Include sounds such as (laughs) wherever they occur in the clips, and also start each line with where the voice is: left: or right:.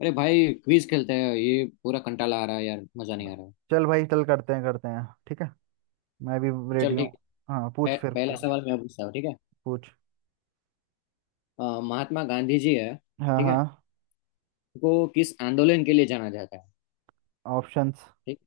left: अरे भाई क्विज खेलते हैं। ये पूरा कंटाला आ रहा है यार, मजा नहीं आ रहा है।
right: चल भाई, चल करते हैं करते हैं, ठीक है। मैं भी
left: चल
right: रेडी
left: ठीक
right: हूँ। हाँ पूछ,
left: है।
right: फिर
left: पहला
right: पूछ
left: सवाल मैं पूछता हूँ, ठीक है।
right: पूछ।
left: महात्मा गांधी जी है,
right: हाँ
left: ठीक
right: हाँ।
left: है। उनको किस आंदोलन के लिए जाना जाता है?
right: ऑप्शंस?
left: ठीक।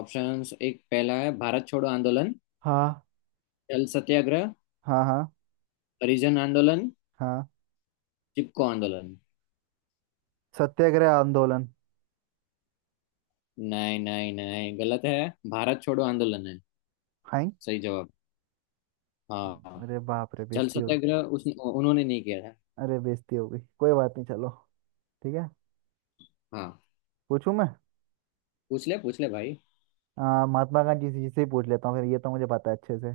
left: ऑप्शंस, एक पहला है भारत छोड़ो आंदोलन,
right: हाँ
left: जल सत्याग्रह,
right: हाँ हाँ
left: हरिजन आंदोलन,
right: हाँ।
left: चिपको आंदोलन।
right: सत्याग्रह आंदोलन।
left: नहीं नहीं नहीं, गलत है। भारत छोड़ो आंदोलन है
right: हाय।
left: सही जवाब। हाँ,
right: अरे बाप रे,
left: जल
right: बेइज्जती हो।
left: सत्याग्रह उस, उन्होंने नहीं किया था।
right: अरे बेइज्जती हो गई, कोई बात नहीं, चलो ठीक है।
left: हाँ,
right: पूछूं मैं।
left: पूछ ले भाई।
right: महात्मा गांधी जी से ही पूछ लेता हूँ, फिर ये तो मुझे पता है अच्छे से।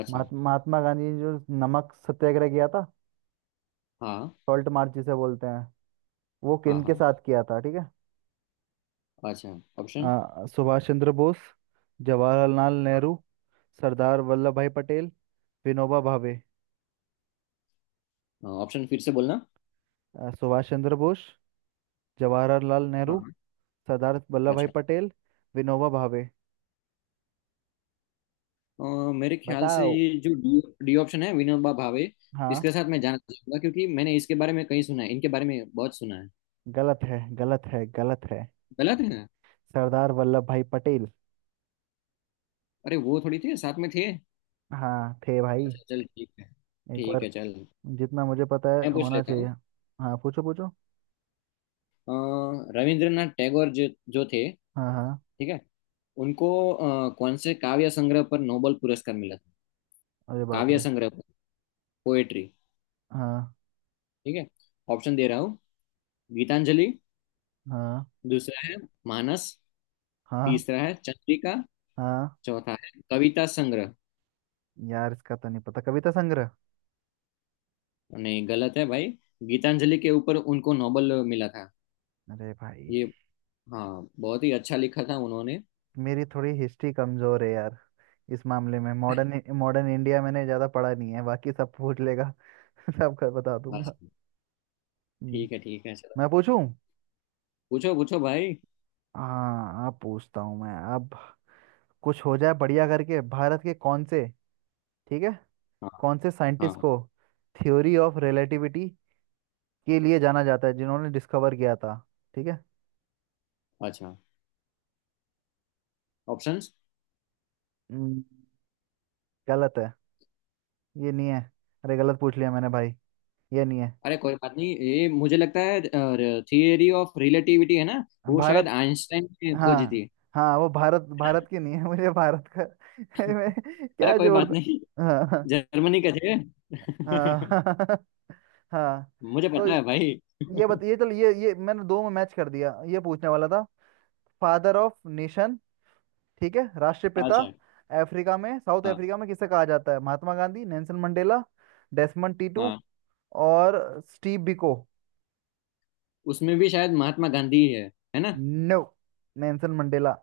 left: अच्छा।
right: महात्मा गांधी ने जो नमक सत्याग्रह किया था,
left: हाँ
right: सॉल्ट मार्च जिसे बोलते हैं, वो
left: हाँ।
right: किन के
left: हाँ।
right: साथ किया था, ठीक है।
left: अच्छा। ऑप्शन।
right: सुभाष चंद्र बोस, जवाहरलाल नेहरू, सरदार वल्लभ भाई पटेल, विनोबा भावे।
left: ऑप्शन फिर से बोलना।
right: सुभाष चंद्र बोस, जवाहरलाल नेहरू,
left: हाँ।
right: सरदार वल्लभ भाई
left: अच्छा।
right: पटेल, विनोबा भावे।
left: अ, मेरे ख्याल से
right: बताओ।
left: ये जो डी डी ऑप्शन है विनोबा भावे, इसके
right: हाँ।
left: साथ मैं जाना चाहूंगा, क्योंकि मैंने इसके बारे में कहीं सुना है, इनके बारे में बहुत सुना है।
right: गलत है, गलत है, गलत है।
left: गलत है।
right: सरदार वल्लभ भाई पटेल।
left: अरे वो थोड़ी थे, साथ में थे।
right: हाँ, थे भाई।
left: अच्छा चल ठीक है।
right: एक
left: ठीक
right: बार,
left: है चल।
right: जितना मुझे पता है
left: मैं पूछ
right: होना
left: लेता
right: चाहिए।
left: हूँ।
right: हाँ, पूछो पूछो।
left: अ, रविंद्रनाथ टैगोर जो जो थे,
right: हाँ हाँ।
left: ठीक है। उनको कौन से काव्य संग्रह पर नोबेल पुरस्कार मिला था?
right: अरे बाप
left: काव्य
right: रे।
left: संग्रह पर, पोएट्री,
right: हाँ
left: ठीक है। ऑप्शन दे रहा हूँ। गीतांजलि।
right: हाँ
left: दूसरा है मानस।
right: हाँ
left: तीसरा है चंद्रिका।
right: हाँ।
left: चौथा है कविता संग्रह।
right: यार, इसका तो नहीं पता, कविता संग्रह।
left: नहीं, गलत है भाई। गीतांजलि के ऊपर उनको नोबेल मिला था
right: अरे भाई।
left: ये। हाँ, बहुत ही अच्छा लिखा था उन्होंने।
right: मेरी थोड़ी हिस्ट्री कमजोर है यार, इस मामले में। मॉडर्न मॉडर्न इंडिया मैंने ज्यादा पढ़ा नहीं है, बाकी सब पूछ लेगा (laughs) सबका बता
left: बस।
right: दूंगा। हम्म,
left: ठीक है चलो।
right: मैं पूछूं।
left: पूछो पूछो भाई।
right: हाँ, आप पूछता हूँ मैं अब, कुछ हो जाए बढ़िया करके। भारत के कौन से, ठीक है,
left: हाँ।
right: कौन से साइंटिस्ट
left: हाँ।
right: को थ्योरी ऑफ रिलेटिविटी के लिए जाना जाता है, जिन्होंने डिस्कवर किया था, ठीक है।
left: अच्छा। ऑप्शंस।
right: हम्म, गलत है, ये नहीं है। अरे गलत पूछ लिया मैंने भाई, ये नहीं है।
left: अरे कोई बात नहीं, ये मुझे लगता है थियरी ऑफ रिलेटिविटी है ना, वो शायद
right: भारत।
left: आइंस्टाइन ने खोजी
right: हाँ।
left: थी।
right: हाँ, वो भारत भारत की नहीं है, मुझे भारत का (laughs) मैं
left: अरे
right: क्या
left: कोई
right: जोड़
left: बात
right: दूं?
left: नहीं।
right: हाँ।
left: जर्मनी के थे (laughs)
right: हाँ (laughs) हाँ।
left: मुझे
right: तो
left: पता है भाई।
right: ये
left: (laughs)
right: बताइए, चलो, ये मैंने दो में मैच कर दिया, ये पूछने वाला था। फादर ऑफ नेशन, ठीक है, राष्ट्रपिता।
left: अच्छा।
right: अफ्रीका में, साउथ
left: हाँ
right: अफ्रीका में किसे कहा जाता है? Mahatma Gandhi, Nelson Mandela, Desmond Tutu,
left: हाँ।
right: और स्टीव बिको।
left: उसमें भी शायद महात्मा गांधी है ना?
right: No, Nelson Mandela.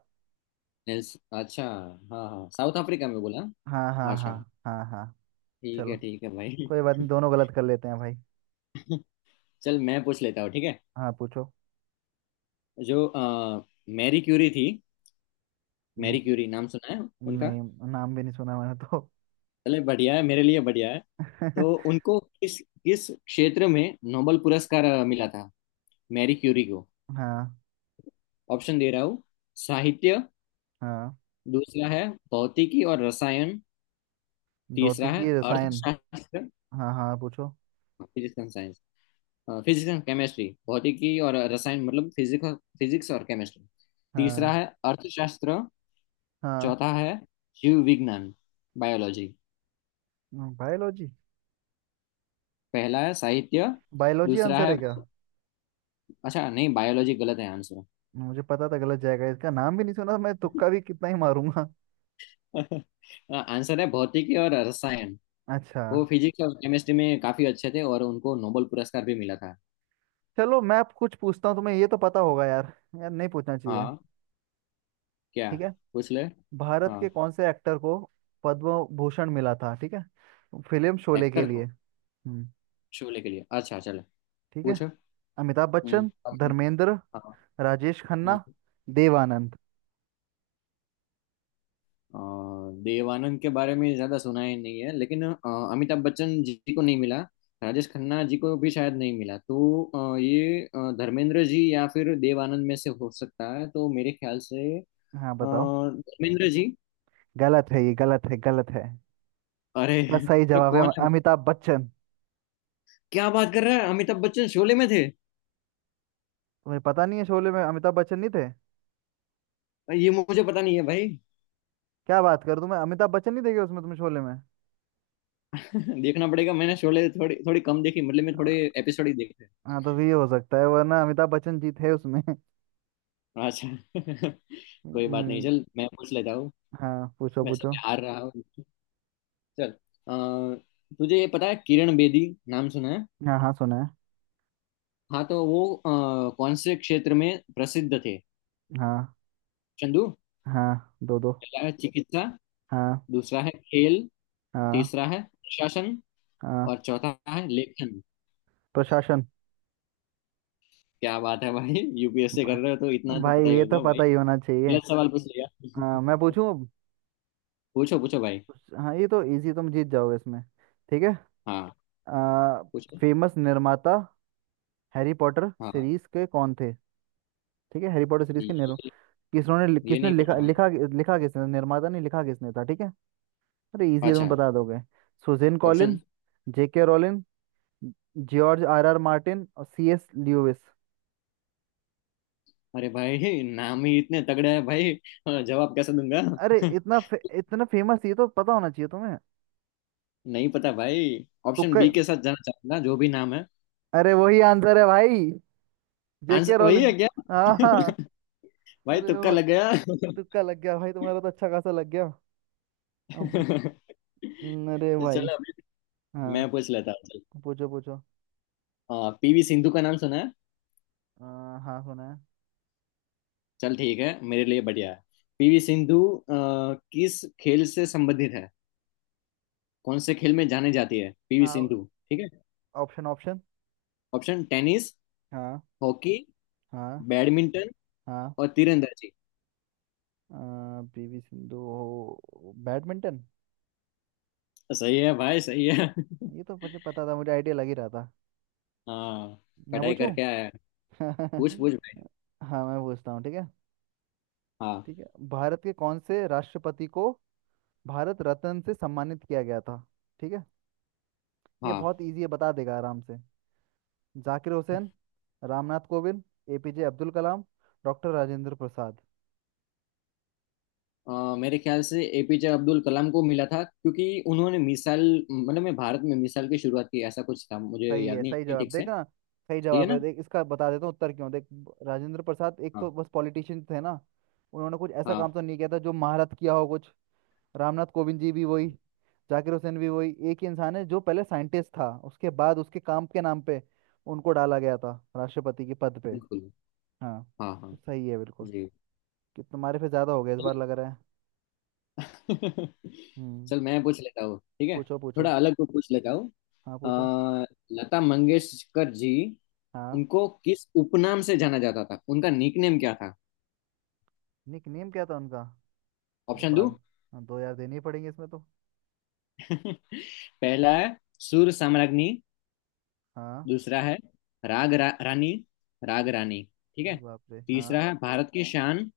left: नेल्स अच्छा। हाँ हाँ, साउथ अफ्रीका में बोला। हाँ,
right: हाँ हाँ हाँ।
left: अच्छा।
right: हाँ हाँ। चलो,
left: ठीक है भाई।
right: कोई बात नहीं, दोनों गलत कर लेते हैं भाई।
left: (laughs) चल मैं पूछ लेता हूँ, ठीक है।
right: हाँ पूछो।
left: जो मैरी क्यूरी थी, मैरी क्यूरी नाम सुना है उनका?
right: नहीं, नाम भी नहीं सुना मैंने तो
left: चले, बढ़िया है, मेरे लिए बढ़िया है। तो
right: (laughs)
left: उनको किस किस क्षेत्र में नोबेल पुरस्कार मिला था, मैरी क्यूरी को?
right: हाँ।
left: ऑप्शन दे रहा हूँ। साहित्य।
right: हाँ।
left: दूसरा है भौतिकी और रसायन। तीसरा
right: भौतिकी
left: है
right: की रसायन।
left: अर्थशास्त्र।
right: हाँ हाँ, पूछो।
left: Physics and science, physics and chemistry, भौतिकी और रसायन, मतलब फिजिक्स, फिजिक्स और केमिस्ट्री। तीसरा
right: हाँ।
left: है अर्थशास्त्र।
right: हाँ।
left: चौथा है जीव विज्ञान, बायोलॉजी।
right: बायोलॉजी।
left: पहला है साहित्य।
right: बायोलॉजी
left: दूसरा
right: आंसर है
left: है,
right: क्या?
left: अच्छा नहीं, बायोलॉजी गलत है आंसर।
right: मुझे पता था गलत जाएगा, इसका नाम भी नहीं सुना, मैं तुक्का भी कितना ही मारूंगा
left: (laughs) आंसर है भौतिकी और रसायन।
right: (laughs) अच्छा।
left: वो फिजिक्स और केमिस्ट्री में काफी अच्छे थे और उनको नोबेल पुरस्कार भी मिला था।
right: चलो मैं अब कुछ पूछता हूँ तुम्हें, ये तो पता होगा यार, यार नहीं पूछना चाहिए,
left: हाँ। क्या?
right: ठीक है।
left: पूछ ले।
right: भारत
left: हाँ,
right: के कौन से एक्टर को पद्म भूषण मिला था, ठीक है, फिल्म शोले के
left: एक्टर
right: लिए।
left: को
right: हम्म।
left: शोले के लिए? अच्छा चलो
right: ठीक है।
left: पूछो।
right: अमिताभ
left: हम्म,
right: बच्चन,
left: okay.
right: धर्मेंद्र,
left: हाँ।
right: राजेश खन्ना,
left: हम्म।
right: देव आनंद।
left: अ, देवानंद के बारे में ज्यादा सुना ही नहीं है, लेकिन अमिताभ बच्चन जी को नहीं मिला, राजेश खन्ना जी को भी शायद नहीं मिला, तो ये धर्मेंद्र जी या फिर देवानंद में से हो सकता है, तो मेरे ख्याल से
right: हाँ बताओ।
left: धर्मेंद्र जी।
right: गलत है, ये गलत है, गलत है।
left: अरे,
right: इसका सही
left: तो
right: जवाब है
left: कौन है?
right: अमिताभ बच्चन।
left: क्या बात कर रहा है, अमिताभ बच्चन शोले में थे?
right: तुम्हें पता नहीं है, शोले में अमिताभ बच्चन नहीं थे?
left: ये मुझे पता नहीं है भाई।
right: क्या बात कर, तुम्हें अमिताभ बच्चन नहीं देखे उसमें, तुम्हें शोले में?
left: (laughs) देखना पड़ेगा, मैंने शोले थोड़ी थोड़ी कम देखी, मतलब मैं थोड़े
right: हाँ।
left: एपिसोड ही देखे।
right: हाँ, तो भी ये हो सकता है, वरना अमिताभ बच्चन जी थे उसमें (laughs)
left: अच्छा। (laughs) कोई बात नहीं,
right: हम्म।
left: चल मैं पूछ लेता हूँ।
right: हाँ पूछो
left: वैसे
right: पूछो।
left: मैं हार रहा हूँ। चल। अ, तुझे ये पता है किरण बेदी नाम सुना है?
right: हाँ हाँ सुना है।
left: हाँ, तो वो कौन से क्षेत्र में प्रसिद्ध थे?
right: हाँ।
left: चंदू।
right: हाँ दो दो।
left: पहला है चिकित्सा।
right: हाँ
left: दूसरा है खेल।
right: हाँ
left: तीसरा है प्रशासन।
right: हाँ।
left: और चौथा है लेखन।
right: प्रशासन।
left: क्या बात है भाई, यूपीएससी
right: भ-
left: कर रहे हो, तो इतना तो
right: भाई
left: पता ही
right: ये तो
left: होगा भाई।
right: पता ही होना चाहिए।
left: गलत सवाल पूछ लिया।
right: हाँ, मैं पूछूं अब?
left: पूछो पूछो भाई।
right: हाँ, ये तो इजी, तुम जीत जाओगे इसमें, ठीक है।
left: हाँ
right: आ,
left: पूछो।
right: फेमस निर्माता हैरी पॉटर
left: हाँ।
right: सीरीज के कौन थे, ठीक है, हैरी पॉटर सीरीज के
left: ये।
right: निर्म किसने ने
left: ये
right: किसने
left: नहीं पता
right: लिखा
left: भाई।
right: लिखा लिखा किसने, निर्माता नहीं, लिखा किसने था, ठीक है। अरे इजी है,
left: अच्छा।
right: तुम बता दोगे। Suzanne
left: option.
right: Collin, J K Rowling, George R R Martin और सी एस ल्यूइस।
left: अरे भाई नाम ही इतने तगड़े हैं भाई। हाँ, जवाब कैसे दूंगा?
right: अरे
left: (laughs)
right: इतना फेमस, ये तो पता होना चाहिए तुम्हें।
left: नहीं पता भाई, ऑप्शन
right: तुक्का।
left: बी के साथ जाना चाहूंगा, जो भी नाम है।
right: अरे वही आंसर है भाई, जेके
left: आंसर वही है
right: रोलिन।
left: क्या?
right: हाँ हाँ।
left: (laughs) भाई
right: अरे
left: तुक्का लग
right: भाई,
left: गया।
right: तुक्का लग गया भाई, तुम्हारा तो अच्छा खासा लग गया।
left: (laughs)
right: अब।
left: चलो।
right: अरे भाई।
left: अभी।
right: हाँ
left: मैं पूछ लेता हूँ चल।
right: पूछो पूछो।
left: पीवी सिंधु का नाम सुना है?
right: हाँ सुना है।
left: चल ठीक है, मेरे लिए बढ़िया है। पीवी सिंधु अ, किस खेल से संबंधित है, कौन से खेल में जाने जाती है पीवी
right: हाँ।
left: सिंधु? ठीक है।
right: Option option.
left: ऑप्शन टेनिस,
right: हाँ
left: हॉकी,
right: हाँ
left: बैडमिंटन,
right: हाँ।
left: और तीरंदाजी।
right: पीवी सिंधु हो बैडमिंटन।
left: सही है भाई सही है। (laughs)
right: ये तो मुझे पता था, मुझे आइडिया लग ही रहा था।
left: हाँ,
right: मैं
left: पढ़ाई
right: पूछूं
left: करके आया है। पूछ
right: (laughs)
left: पूछ भाई।
right: हाँ, मैं पूछता हूँ, ठीक है।
left: हाँ।
right: ठीक है, भारत के कौन से राष्ट्रपति को भारत रत्न से सम्मानित किया गया था, ठीक है। ये
left: हाँ।
right: बहुत इजी है, बता देगा आराम से। जाकिर हुसैन, रामनाथ कोविंद, एपीजे अब्दुल कलाम, डॉक्टर राजेंद्र प्रसाद।
left: मेरे ख्याल से एपीजे अब्दुल कलाम को मिला था, क्योंकि उन्होंने मिसाल, मतलब मैं भारत में मिसाल की शुरुआत की, ऐसा कुछ था, मुझे
right: सही
left: याद
right: है,
left: नहीं
right: सही
left: है
right: जवाब
left: ठीक से।
right: देखना। सही
left: सही है
right: जवाब है,
left: ना?
right: देख इसका बता देता हूँ उत्तर क्यों। देख राजेंद्र प्रसाद एक तो
left: हाँ।
right: बस पॉलिटिशियन थे ना, उन्होंने कुछ ऐसा काम
left: हाँ
right: तो नहीं किया था जो महारत किया हो कुछ। रामनाथ कोविंद जी भी वही, जाकिर हुसैन भी वही। एक ही इंसान है जो पहले साइंटिस्ट था, उसके बाद उसके काम के नाम पे उनको डाला गया था राष्ट्रपति के पद पे।
left: बिल्कुल।
right: हाँ,
left: हाँ
right: तो
left: हाँ।
right: सही है बिल्कुल,
left: जी।
right: कि तुम्हारे पे ज्यादा हो गया इस बार लग रहा है।
left: (laughs)
right: हम्म।
left: चल मैं पूछ लेता हूँ, ठीक है।
right: पूछो पूछो।
left: थोड़ा अलग को पूछ लेता हूँ।
right: हाँ पूछो।
left: अ, लता मंगेशकर जी,
right: हाँ।
left: उनको किस उपनाम से जाना जाता था, उनका निकनेम क्या था?
right: निक नेम क्या था उनका? अरे
left: ऑप्शन दो।
right: बाप। हाँ, दो यार देनी पड़ेंगे इसमें तो।
left: (laughs) पहला है सुर साम्राज्ञी।
right: हाँ।
left: दूसरा है रानी, राग रानी, ठीक है।
right: अरे बाप रे, हाँ।
left: तीसरा है भारत की है शान।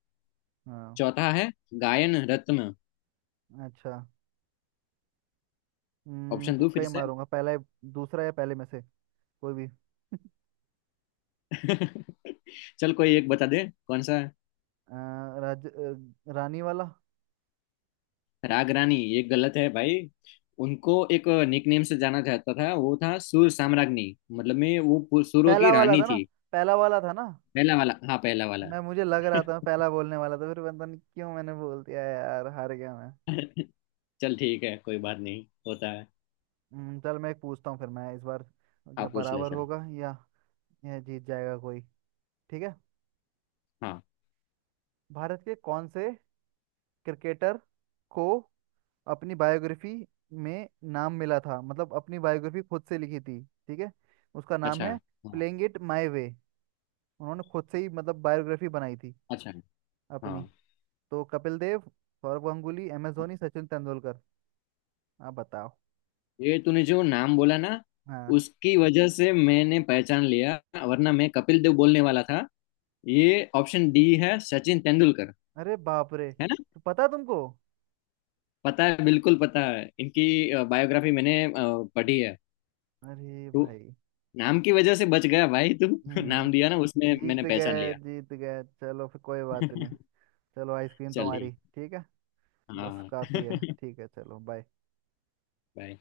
right: हाँ।
left: चौथा है गायन रत्न।
right: अच्छा।
left: ऑप्शन दो
right: तुक्का
left: फिर
right: ही
left: से।
right: मारूंगा, पहला या दूसरा, या पहले में से कोई भी (laughs)
left: (laughs) चल कोई एक बता दे, कौन सा है?
right: अ, राज रानी वाला।
left: राग रानी, ये गलत है भाई। उनको एक निकनेम से जाना जाता था, वो था सुर साम्राज्ञी, मतलब में वो सुरों
right: पहला
left: की
right: वाला
left: रानी
right: था ना।
left: थी।
right: पहला वाला था ना।
left: पहला वाला, हाँ पहला वाला।
right: मैं मुझे लग रहा था,
left: (laughs)
right: मैं पहला बोलने वाला था, फिर पता नहीं क्यों मैंने बोल दिया यार, हार गया मैं।
left: चल ठीक है, कोई बात नहीं, होता है।
right: चल मैं एक पूछता हूँ फिर, मैं इस बार,
left: हाँ
right: या
left: पूछ ले
right: बराबर
left: चल।
right: होगा, या जीत जाएगा कोई, ठीक है।
left: हाँ।
right: भारत के कौन से क्रिकेटर को अपनी बायोग्राफी में नाम मिला था, मतलब अपनी बायोग्राफी खुद से लिखी थी, ठीक है। उसका नाम
left: अच्छा।
right: है
left: हाँ।
right: प्लेइंग इट माय वे, उन्होंने खुद से ही मतलब बायोग्राफी बनाई थी
left: अच्छा।
right: अपनी।
left: हाँ,
right: तो कपिल देव, सौरव गांगुली, एम एस धोनी, सचिन तेंदुलकर, आप बताओ।
left: ये तूने जो नाम बोला ना,
right: हाँ।
left: उसकी वजह से मैंने पहचान लिया, वरना मैं कपिल देव बोलने वाला था। ये ऑप्शन डी है, सचिन तेंदुलकर,
right: अरे बाप रे,
left: है ना?
right: तो पता तुमको।
left: पता है, बिल्कुल पता है, इनकी बायोग्राफी मैंने पढ़ी है।
right: अरे
left: तो
right: भाई।
left: नाम की वजह से बच गया भाई तू। (laughs)
right: हम्म।
left: नाम दिया ना उसमें, मैंने
right: जीत
left: पहचान
right: गए,
left: लिया।
right: जीत गए, चलो फिर, कोई बात नहीं।
left: (laughs)
right: चलो, आइसक्रीम
left: चल
right: तुम्हारी,
left: ठीक।
right: ठीक है, बस
left: हाँ।
right: काफी है।
left: (laughs)
right: ठीक है, चलो, बाय।
left: बाय।